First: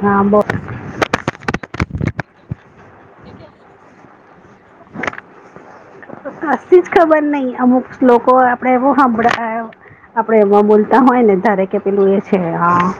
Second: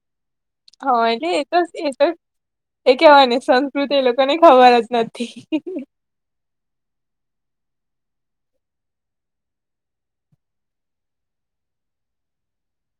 હા બો. હા એ એ તો એ તો જ એ કેવાય ને સંસ્કૃતિ એ લોકોને ખબર જ નથી. કશીજ ખબર નહિ, અમુક લોકો આપડે એવો સાંભડે હ આપડે એમાં બોલતા હોય ને, ધારે કે પેલું એ છે હા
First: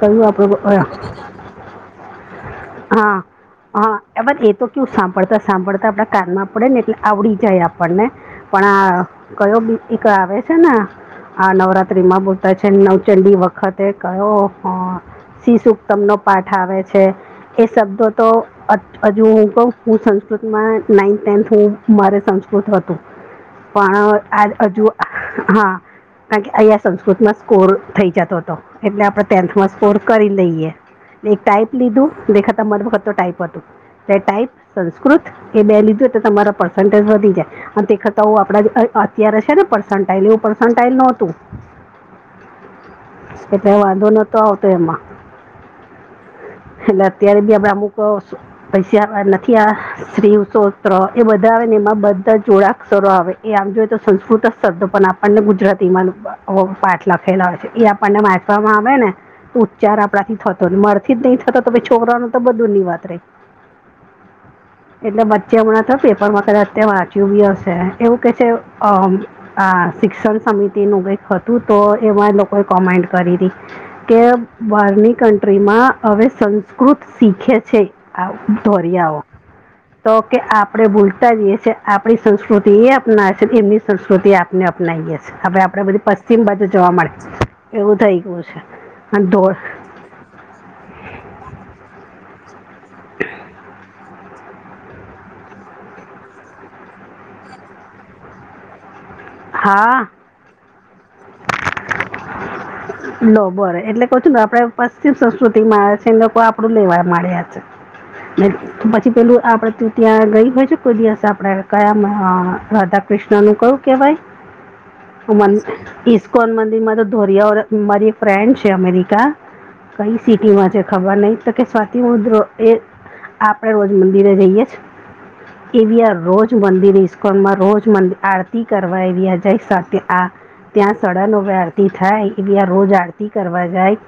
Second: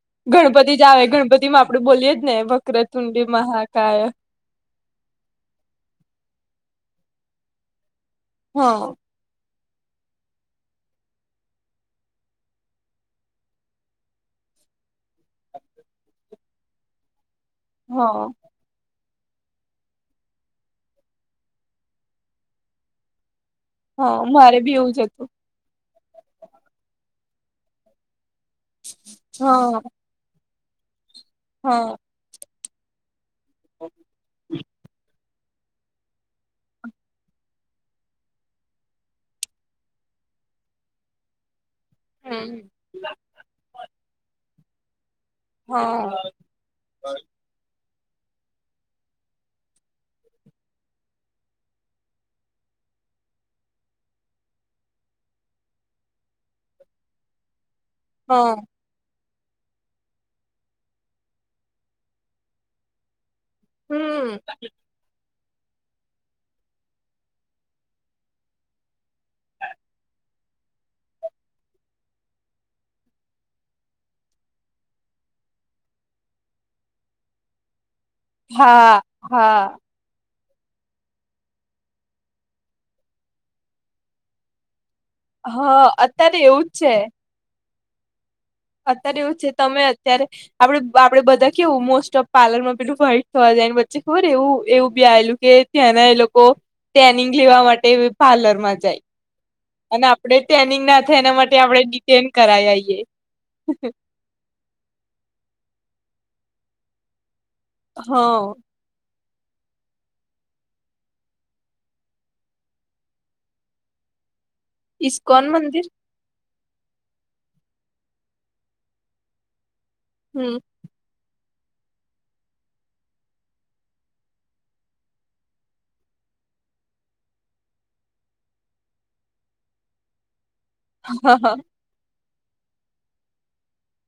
કયું આપડું ગણપતિ જ આવે ગણપતિ માં આપડે બોલીએ જ ને હા વક્રતુંડી મહાકાય હા એ એતો કયું સાંભળતા સાંભળતા આપડા કારમાં પડે ને એટલે આવડી જાય આપણને, પણ હા આ કયો એક આવે છે ને. હ નવરાત્રી માં બોલતા છે નવચંડી વખતે કયો શિશુત્તમ નો પાઠ આવે છે. એ શબ્દો તો હા અજ હજુ હું કહ હું સંસ્કૃતમાં નાઈન્થ ટેન્થ હું મારે સંસ્કૃત હતું, હા પણ મારે આ બી હજુ એવું જ હતું હા કારણ કે અહીંયા સંસ્કૃતમાં સ્કોર થઈ જાતો હતો, એટલે આપણે ટેન્થમાં હા સ્કોર કરી લઈએ. એક ટાઈપ હા લીધું, લેખકતમ મનહુ કરતો ટાઈપ હતો, એટલે ટાઈપ, સંસ્કૃત એ બે લીધું એટલે તમારા પર્સન તલ વધી જયા, અને તે કરતા ઓ આપડા જે અત અત્યારે છે ને પર્સેન્ટાઇલ એવું પર્સેન્ટાઇલ નોતું. [inaudible] હમ્મ શકટ વાંધો નતો આવતો એમાં. હા એટલે અત્યારે બી આપડે અમુક પૈસા આ લખિયા સ્ત્રી સોત્ર એ બધા આવે એમાં બધા જોડાક્ષરો આવે, એ આમ જોએ તો સંસ્કૃત જ શબ્દો પણ આપણને ગુજરાતી માં વો પાઠ લખેલા હોય છે, ઈ આપણને હા વાંચવામાં આવે ને, ઉ ચાર આપડા થી થતો નહિ, મારા થીજ નહી થતો, તો છોકરાનું તો બધું ની વાત રહી. હમ્મ એટલે બચ્ચે હમણાં તો પેપર માં કાદાચ તે વાંચ્યું બી હશે, એવું કેશે, અ આ શિક્ષણ સમિતિ નું કઈક હતું તો, એમાં લોકોએ કોમેન્ટ કરી તી. કે બારની કન્ટ્રીમાં હવે સંસ્કૃત શીખે છે. આવ હા ધોરી આવો, હા તો કે આપણે ભૂલ કરીએ છે, આપણી સંસ્કૃતિ એ અપનાવે છે, એમની સંસ્કૃતિ આપને અપનાવીએ છીએ. હવે આપડે હા બધી અત્યારે પશ્ચિમ એવું બાજુ જ જવા મળે છે, એવું થઈ ગયું છે. અત્યારે અને એવું છે, ધોળ તમે અત્યારે આપડે આપડે બધા કેવું મોસ્ટ ઓફ પાર્લર માં પેલું વાઇટ થવા જાય, એને વચ્ચે ખબર એવું એવું બી આયલું કે ત્યાંના એ લોકો ટ્રેનિંગ લેવા માટે બી પાર્લર માં જાય. હા. આપણે ટેનિંગ ના થાય એના માટે આપડણે ડિટેન કરાઇ આઇયે. લો બોલે, એટલે કહુ છુંને, આપડે પશ્ચિમ સંસ્કૃતિમાં આવે છે, એ લોકો આપડું લેવા માંડ્યા છે. હા [unintelligible] ટીપેલું આપણે તું ત્યાં ગઈ હોય છે કોઈ દિવસ, આપણે કયા અ આ રાધાકૃષ્ણનું કહું કેવાય? [inaudible] ઈસ્કોન અમાની મંદિર ઈસ્કોન મંદિર માં તો ધોરિયા ઓ, મારી એક ફ્રેન્ડ છે અમેરિકા. કઈ હમ સિટીમાં છે? ખબર નહિ, તો કે સ્વાતિ મુદ્રો એ આપણેે રોજ મંદિરે જઈએ છે. એવી આ રોજ મંદિર ઇસ્કોનમાં રોજ મંદિર આરતી કરવા એવી આ જાય સાથે આ ત્યાં સાડા નવે આરતી થાય, એવી આ રોજ આરતી કરવા જાય,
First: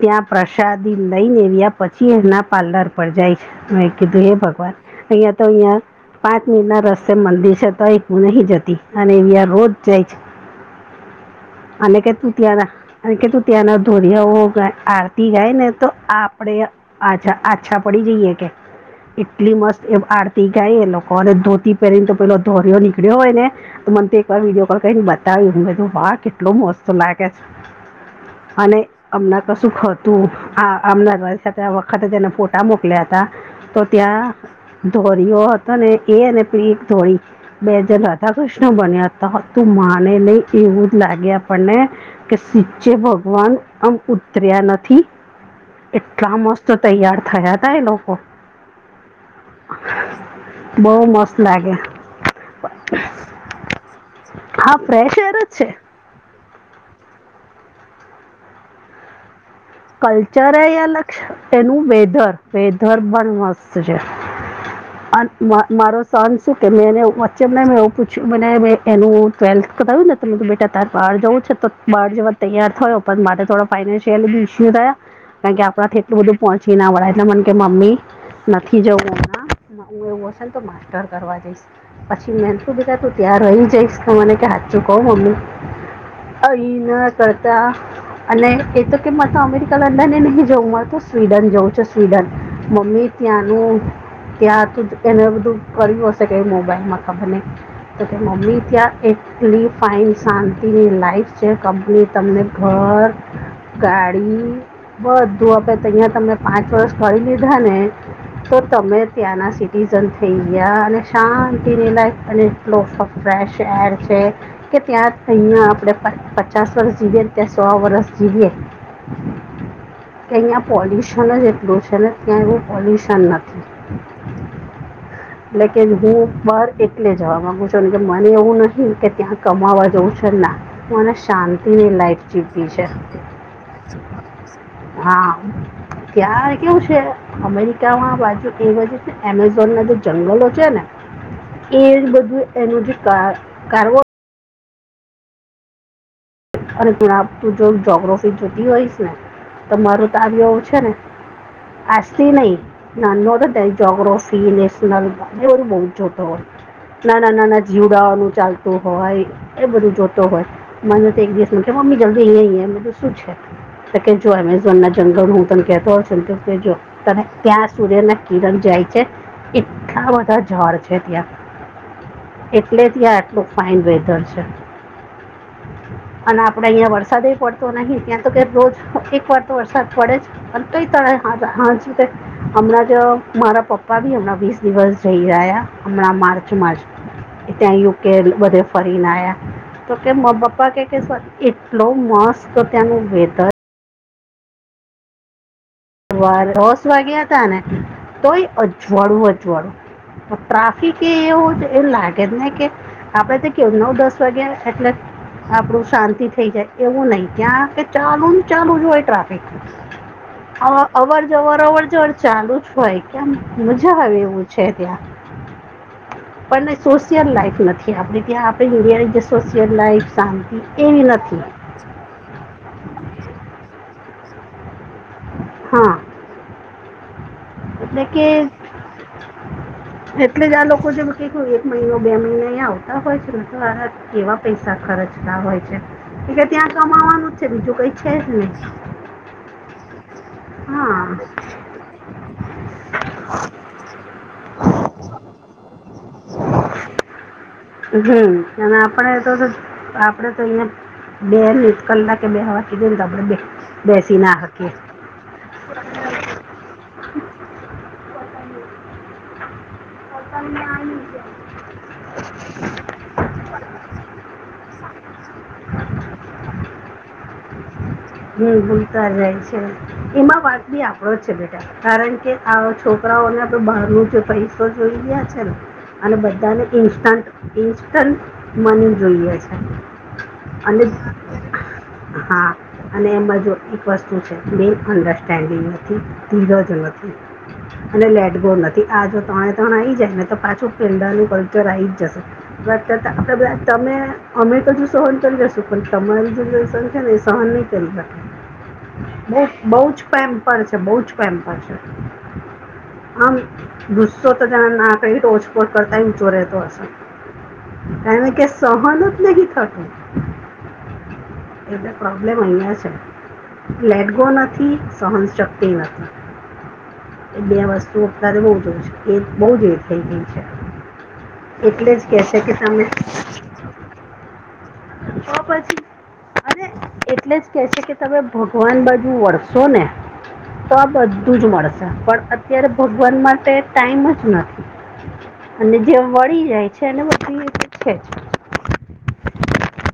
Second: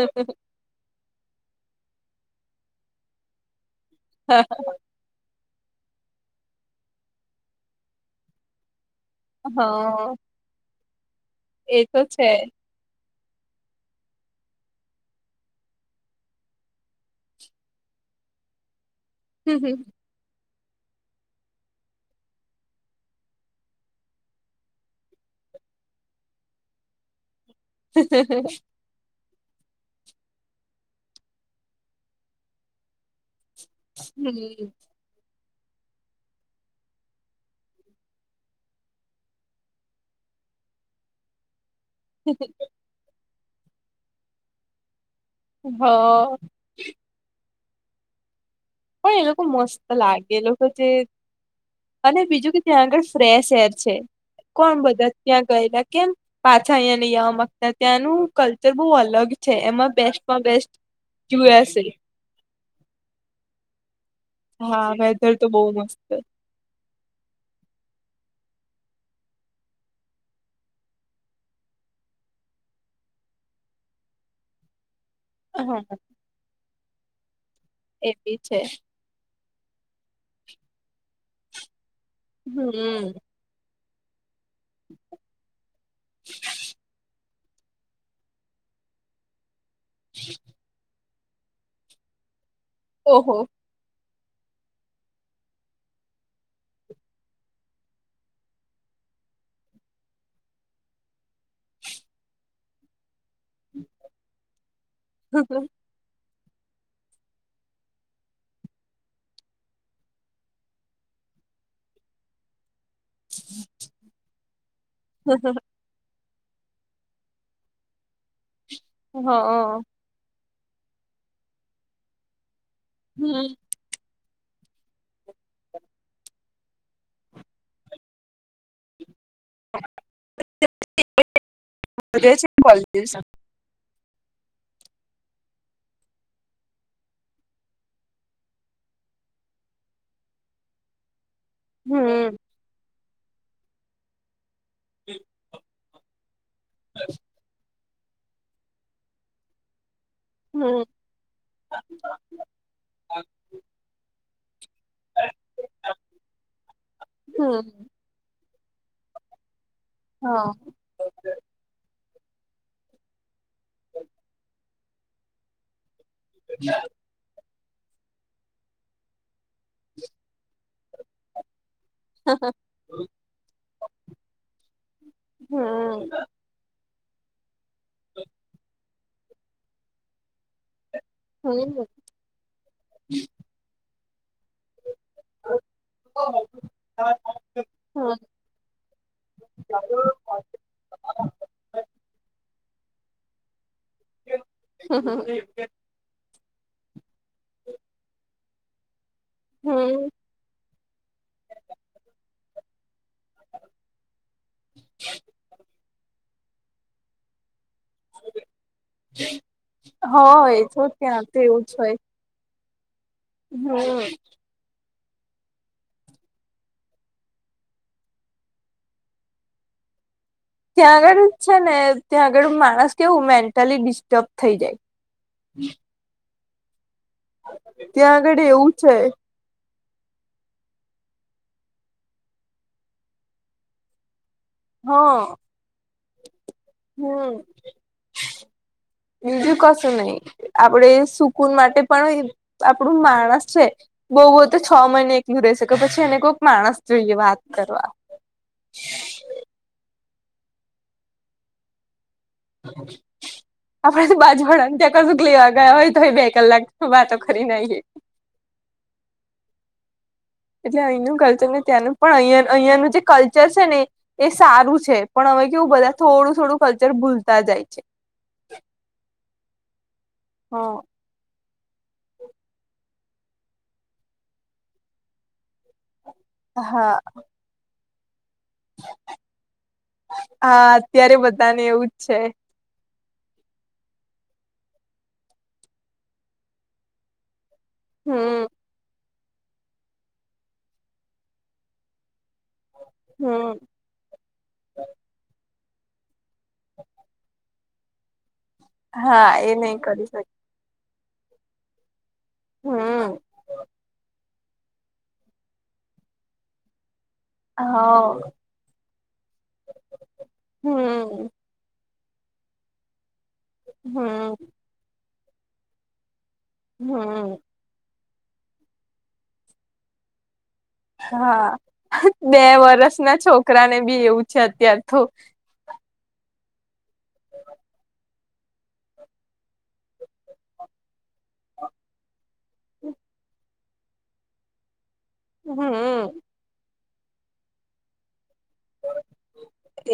ત્યાં પ્ર શાદી લઈને એનીઆ પછી એના પાર્લર પર જાય છે, મેં કીધું હે ભગવાન અહિયાંયા તો અહિયાં, પાંચ મિનિટ ના રસ્તે મંદિર છે, તોહે હુંલી જતી. અને એવી આ રોજ જાય હા છે. એ તો છે. રા અને કીધું ત્યાંના ધોરિયાઓ આરતી ગાય ને તો આપડે અચ્છા આ્છા પડી જઈએ કે એટલી હમ હ મસ્ત એ આતી [inaudible] તી ધોતી ગાય એ લોકો અને ધોતી પહેરીને તો પેલો ધોરયો નીકળ્યો હોય ને તો મને તો એક વાર વિડીયો કોલ કરીને બતાવ્યું કે વાહ કેટલો મોસ્ત તો લાગે છે [unintelligible] અને હમણાં કશુંક હતું, આ અમના રોલ સાથે આ વખતે તેનના ફોટા મોકલ્યા હતા. તો ત્યાં, ધોરીઓ હતો ને, એ અને પેલી એક ધોરી. બે જણ રાધાકૃષ્ણ બન્યા તા, તું માને નઈ એવી લાગે આપણ આપને, કેસીચે ભગવાન આમ ઉતર્યા નથી. એટલા મસ્ત તૈયાર થયા તા એ લોકો. પણ એ લોકો મસ્ત લાગે, એ લોકો ચી બહુ મસ્ત લાગે. અને બીજું કે ત્યાં આગળ ફ્રેશ એર છે. હા કોણ બધા ફ્રેશ એર ત્યાં જ છે ગયેલા કેમ? પાછા અહીંયા વા માંગતા ત્યાંનું કલ્ચર બહુ અલગ છે એમાં બેસ્ટમાં કલ્ચરે બેસ્ટ અલગ યુએસએ એનું વેધર વેધર પણ મસ હા [inaudible] અન વેધર તો બહુ માર મસ્ત મારો સન શું કે મેં એને વચ્ચે મને મેં એવું પૂછ્યું મને મે એનું ટ્વેલ્થ કરાવ્યું ને ત મને કે બેટા તારે બહાર જવું છે તો બાર જવા તૈયાર થયો, પણ મારે થોડો ફાઈઇનેન્શિયલ- થયા કારણ કે, હા આપણા એટલું બધું પહોંચી ના વળે એટલે મ કે મમ્મી એ બી છે નથી જવું ના હું એવું હશે ને તો માસ્ટર કરવા જઈશ. પછી મેન તું બીધા હમ તું ત્યાં રહી જઈશ. મને કે હાથચું ક મમ્મી અ કરતા અને કહેતો કે મા તો અમેરિકા લંડને નહીં જવું મળત સ્વીડન જવં છે સ્વીડન મમ્મી ઓહો ત્યાંનું ત્યાં તું એને બધું કર્યું હશે કે મોબાઈલ માં ખબર નઈ ત મમ્મી ત્યા એક ફન શાંતિની લાઈફ છે કઃપની તમને ઘર, ગાડી બધું આપે હા અહં તમે પાંચ વર્ષ કરી લીધા ને તો તમે ત્યાંના સિટીઝન થઈ ગયા અને શાંતિની લાયફ અને ફ્રેશ એર છે કે ત્યાં અહીંયા આપણે પચાસ વરસ જીધ તે સોવા વરસ જીવયે. હ કે અહંયા પોલ્યુશન જ એટલું છે ને ત્યાં એવું પોલ્યુશન હમ. નથી. [inaudible] એટલે કે હું બહાર એકલે જવા માગુ છું કે, મને એવું નહી કે ત્યાં કમાવા જઉં છે ના મને શાંતિની લાઈફ વધે જીવવી છે. પોલ્યુશન. હા ત્યાાર કેવું છે અમેરિકામાં બાજુ એ બાજુ છેને એમેઝોન ના જે જંગલો છે ને એ હમ બધું એનું જે કાર કાર હો [inaudible] અરે તું જો જ્યોગ્રફી જોતી હોય તો મારું તો આવ્યું એવું છે હમ ને આજથી નહ નાનો હતો ને જોગ્રફી, નેશનલવ બહુ જોતો હોય છે. નાના નાના હમ જીવડાઓનું ચાલતું હોય એ બધું જોતો હોય હા મને‌ એક દિવસ મ મમ્મી જલ્દી લ તો શું છે જો જંગલ હું તને કેતો ં [inaudible] તોષજ તમે ત્યાં સૂર્ય ના કિરણ જાય છે. એટલા બધા જર છે ત્યાં એટલે ત્યા આં આટલું ફાઈન વેધર છે. હમ અને આપડે અહિયાયા વરસાદ પડતો નહી ત્યાં તો રોજ એક વાર તો વરસાદ પડે જ પણ કઈ ત હમ. હા હમણાં તો મારા પપ્પા ભી હમણાં વીસ દિવસ જઈ આયા. હમણાં માર્ચમાંર્ જ ત્યાં યુકે બધે ફરીને આવ્યા તો કે પા કે એટલો મસ્ત ત્યાંનું વેધર હા હા દસ વાગ્યા હતા ને તોય અજવાળું અજવાળું. હમ ટ્રાફિક એ એવું એમ લાગે જ ને કે આપડે તો કેવું નવ દસ વાગે એટલે આપણું શાંતિ થઈ જાય એવું નહી ત્યાં ચાલુ ચાલુ જ હોય ટ્રાફિક. હોય તો ત્યાં અવર તો જવર એવું જ અવર હોય જવર ચાલુ જ હોય કેમ મજા હમ. આવે એવું છે. છે ત્યાં. પણ સોશિયલ લાઈફ નથી આપડ ત્યાં આપે ઇન્ડિયાની જે સોશિયલ લાઈફ ત્યાં એવી આગળ નથી છે ને ત્યાં આગળ માણસ કેવું મેન્ટલી ડિસ્ટર્બ થઈ જાય. હા. એટલે ત્યાં કે આગળ એવું છે એટલે જ આ લોકો જે ક એક મહિનો બે મહિનો અયા આવતા હોય છેને તો આ કેવા પૈસા ખર્ચ હા ના હોય છે, એટલે ત્યાં કમાવાનું હમ. જ છે બીજું કઈ છે જ નહી. બીજું કશું નહી, આપડે હા સુકૂન માટે પણ આપણું માણસ છે, બહુ બહ તો છ મહિને એકલું રહેશે કે પછી એને કોઈક માણસ જોઈએ વાત કરવા હમ અને આપડે તો આપડે તો અને બે કલાકે બેવહા કીધું તો આપડ આપડે બેસી ના શકીયે બાજવાળાને ત્યાં કશુંક લવા ગયા હોય તોયે બે કલાક વાતો કરી ને આયે એટલે અહીંનું કલ્ચર ને ત્યાંનું પણ અહયા અહિયાયાનું જે કલ્ચર છે ને એ સારું છે પણ હવે કેવું બધા થોડું થોડું કલ્ચર ભૂલતા જાય છે હમ્મ હમ્મ તા રહે છે એમાં વાત બી હ આપ એવું છે બેટા કારણ કે આ છોકરાઓને આપડણે બહારું જો પૈસો જોઈ ગયા છે ને અને બધાને હા ઇન્સ્ટન્ટ ઇન્સ્ટન્ટ મની જોઈએ છે હા અને અત્યારે બધાને એવું જ છે હા અને એમાં જો એક વસ્તુ છે મેન અન્ડરસ્ટેન્ડિંગ નથી ધીરજ નથી અને હમ લેટગો નથી આ જો તોન તણ આવી જાય ને તો પાછું પેહલા નું કલ્ચર આયી જ જશે વાત કરતા આપે બઘા હમ તમે અમે તો હજુ સહન કરી લશું પણ તમારી જનરેશન છે ને એ સહન ની કરી શકે હા એ બસ નહી બોજ કરી શકે પ્રેમ પડે છે બો જ પ્રેમપ છે હમ આમ [unintelligible] [unintelligible] રોજકોર કરતાય ઊંચો રહેતો હશે હ એને કે સહન જ નહી થતું હમ એટલે પ્રોબ્લેમ અહિયા છે લેટગો હમ નથી સહનશક્તિ નથી હમ્મ એ બે વસ્તુ અત્યારે બોહ જ એ બોહ જ એ થઈ ગઈ છે હા એટલે જ કહે બે છે કે તમે વરષ ના છોકરા ને બી એવું છે અત્યારે તો પછી અરે એટલે જ કે છે કે તમે ભગવાન બાજુ વળશો ને તો આ બધ ધુંજ મળશે પણ અત્યારે ભગવાન માટે ટાઈમ જ નથી. અને જે હમ વળી જાય છે એને બધી એ જે છેજ.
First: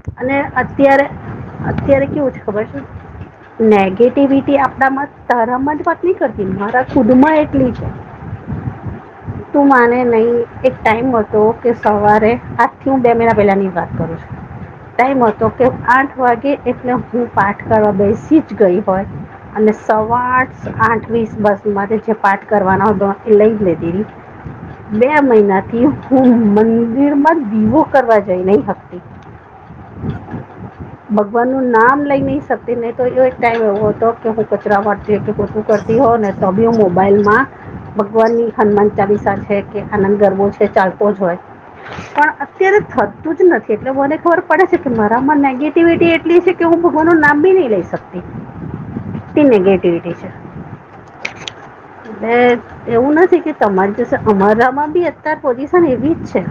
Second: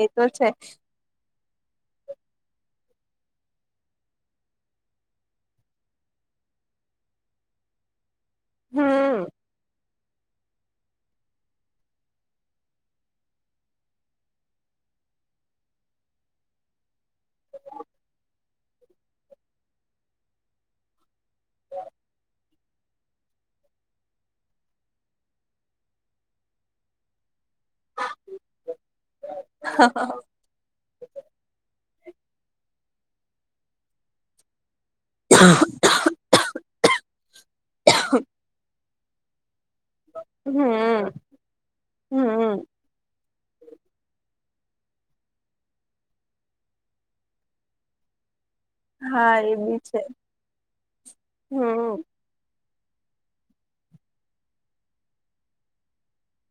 એ તો અને છે અત્યારે અત્યારે કેવું છે ખબર છે નેગેટિવિટી આપડામાંજ તારમાંજ વાત નહીં કરતી મારા ખુદમાં એટલી છે. હમ તું માને નહી એક ટાઈમ હતો કે સવારે આઠ થી હું બે મહિના પહેલાની વાત કરું છું ટાઈમ હતો કે આઠ વાગે એટલે હું પાઠ કરવા બેસી જ ગઈ હોય અને સવા આઠ વીસ બસ માટેરે જે પાઠ કરવાનો હતો એ લઈ લેતી હતી બે મહિનાથી હું મંદિર માં દીવો કરવા જઈ નહી હતી. ભગવાન નું નામ લઈ નહી શકતી નહી તો એ એક ટાઈમ એવો હતો કે હું કચરા વારતી કે પોતુ કરતી હો ને ત બી મોબાઈલ માં ભગવાનની હનુમાન ચાલીસા છે કે આનંદ ગરવો છે હમ ચાલતો જ હોય. પણ હમ અત્યારે થતું જ નથી એટલે બને ખબર પડે છે કે મારા આમાં નેગેટિવિટી એટલી છે કે હું ભગવાનું નામ બી નહી લઈ શક તી હા એટલી એ બી નેગેટિવિટી છે. હમ એટ એવું નથી કે તમારી અમરરામાં બી અત્યારે પોઝિશન એવી જ છે.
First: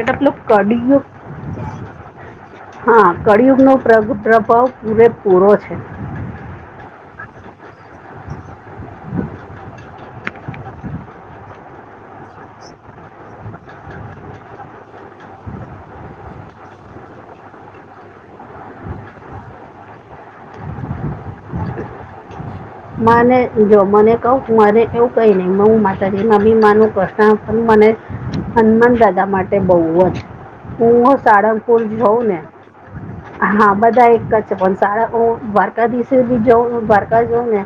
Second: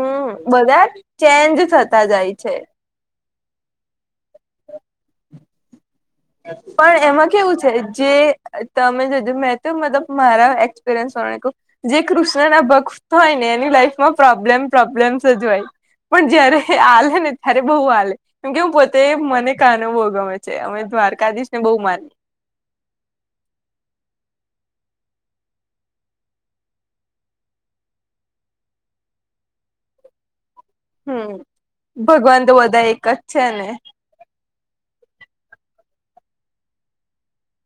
એટલે પેલું બધા કડિયુગ ચેન્જ થતા જાય છે. હા કળિયુગ નો પ્રભાવ પૂરે પૂરો છે. પણ એમાં કેવું છે જે તમે મે તો મતલબ મારા એક્સપિરિયન્સ પ્રમાણે ક જે કૃષ્ણ ના ભક્ત હોય ને એની લાઈફમાં પ્રોબ્લેમ પ્રોબ્લેમ સ જ હોય. પણ જયારે આલે ને ત્યારે બહુ આલે. કેમકે હું પોતે મને કાનો બહુ ગમે છે અમે દ્વારકાધીશ ને બહુ માની. માને જો મને કહું મારે એવું કઈ નહીં હું માતાજીના અભિમાનું કૃષ્ણ પણ મને હનુમાન દાદા માટે બહ જ. હું હમ સાારંગપુર જોઉં ને ભગવાન તો બધા એક જ છે ને હા બધા એક જ પણ સાર ઓ દ્રરકાાદીશ જો દ્વારકા જો વને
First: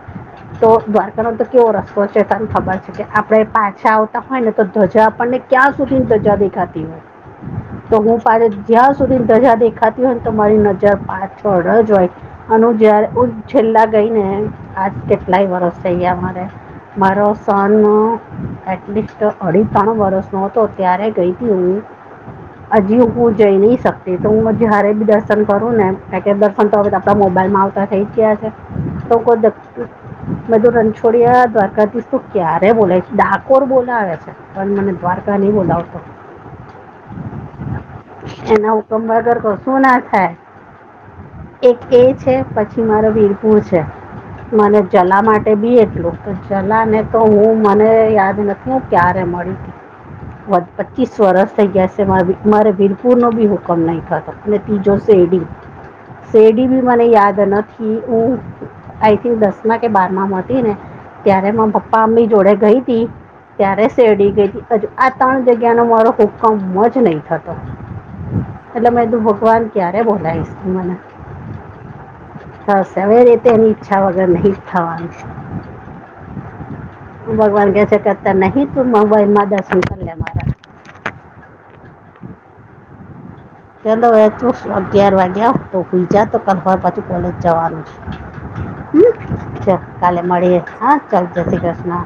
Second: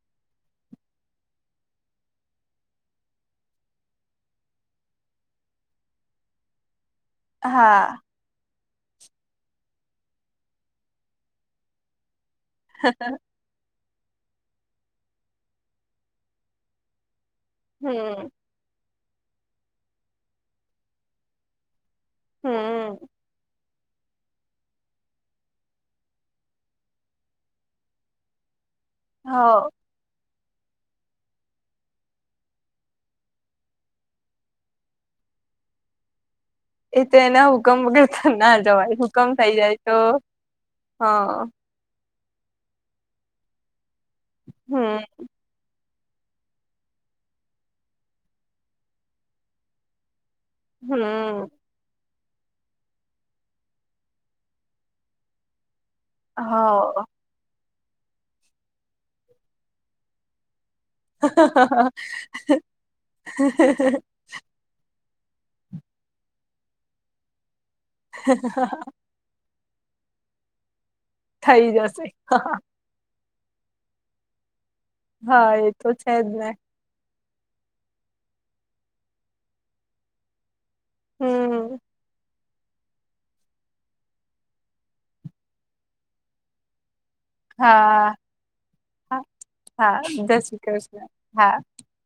તો દ્વારકા નો તો કેવો રસ્તો છે તને ખબર છે કે, આપણે પાછા આવતા હોય ને તો ધ્વજા આપણને ક્યા સુધીન દજ્જા દેખાતી હું હા તો હું. મારે જ્યાં સુધી દરિયા દેખાતી હોય ને તમારી નજર પાછળ જ હોય. અને હ જ હ છેલ્લા ગઈ ને આજ કેટલાય વરષ થઈ અમારે મારો સોન હમ એટલીસ્ટ અઢી ત્રણ વરસ નો હતો ત્યારે ગઈતી હય હમ હજી હું જઈ નહી શકી. એ તો હું જ્યારે બી દર્શન કરું ને પેકે દર્શન તો હવે આપણા મોબાઈલમાં આવતા થઈ જ ગયા છે. સૌ હ કોઈ દર મેં તો રણછોડિયા દ્વારકાથીશ તું ક્યારે બોલાય? ડાકોર બોલા આવે છે. પણ મને દ્વારકા નહીં બોલાવતો. એ તો એના હુકમ વગર ના એના જવાય હુકમ વગર થઇ જાય કશું ના તો થાય હ. એક એ છે પછી મારો વીરપુર છે મને હમ જલા માટે તે બી એટલું ચલા ને તો હું મને યાદ નથી હું ક્યારે મળી.? પચીસ હમ વરષ થઇ ગયા. મારે વીરપુરનો બી હુકમ નહીં થાતો અને ત્રીજો શેરડી. હ શેડી ભી મને યાદ નથી હું આઈ થિંક દસ માં કે બાર માં મા હતી ને ત્યારે મા પપ્પા અમ્મી જોડે ગઈ ત હતી ત્યારે શેરડી ગઈતી. હજુ આ ત્રણ જગ્યા નો મારો હુકમ જ નહી થતો. એટલે મેં તું ભગવાન ક્યારે બોલાઈશું મને? થઈ જશે હ. સરશે હવે એ રીતે એની ઈચ્છા વગર નહી થવાની છે. હા એ તો છે જ ને ભગવાન કસ કરતા નહી તું મ માં દર્શન કર. હમ ચલો વચું અગિયાર વાગ્યા તો ભઈ જ તો કફર્મ પછી કોલેજ જવાનું હા છે. હા હમ ચ હા કાલે જય શ્રી મળીએે હા કૃષ્ણ ચાલ જ હા શ હા કૃષ્ણ.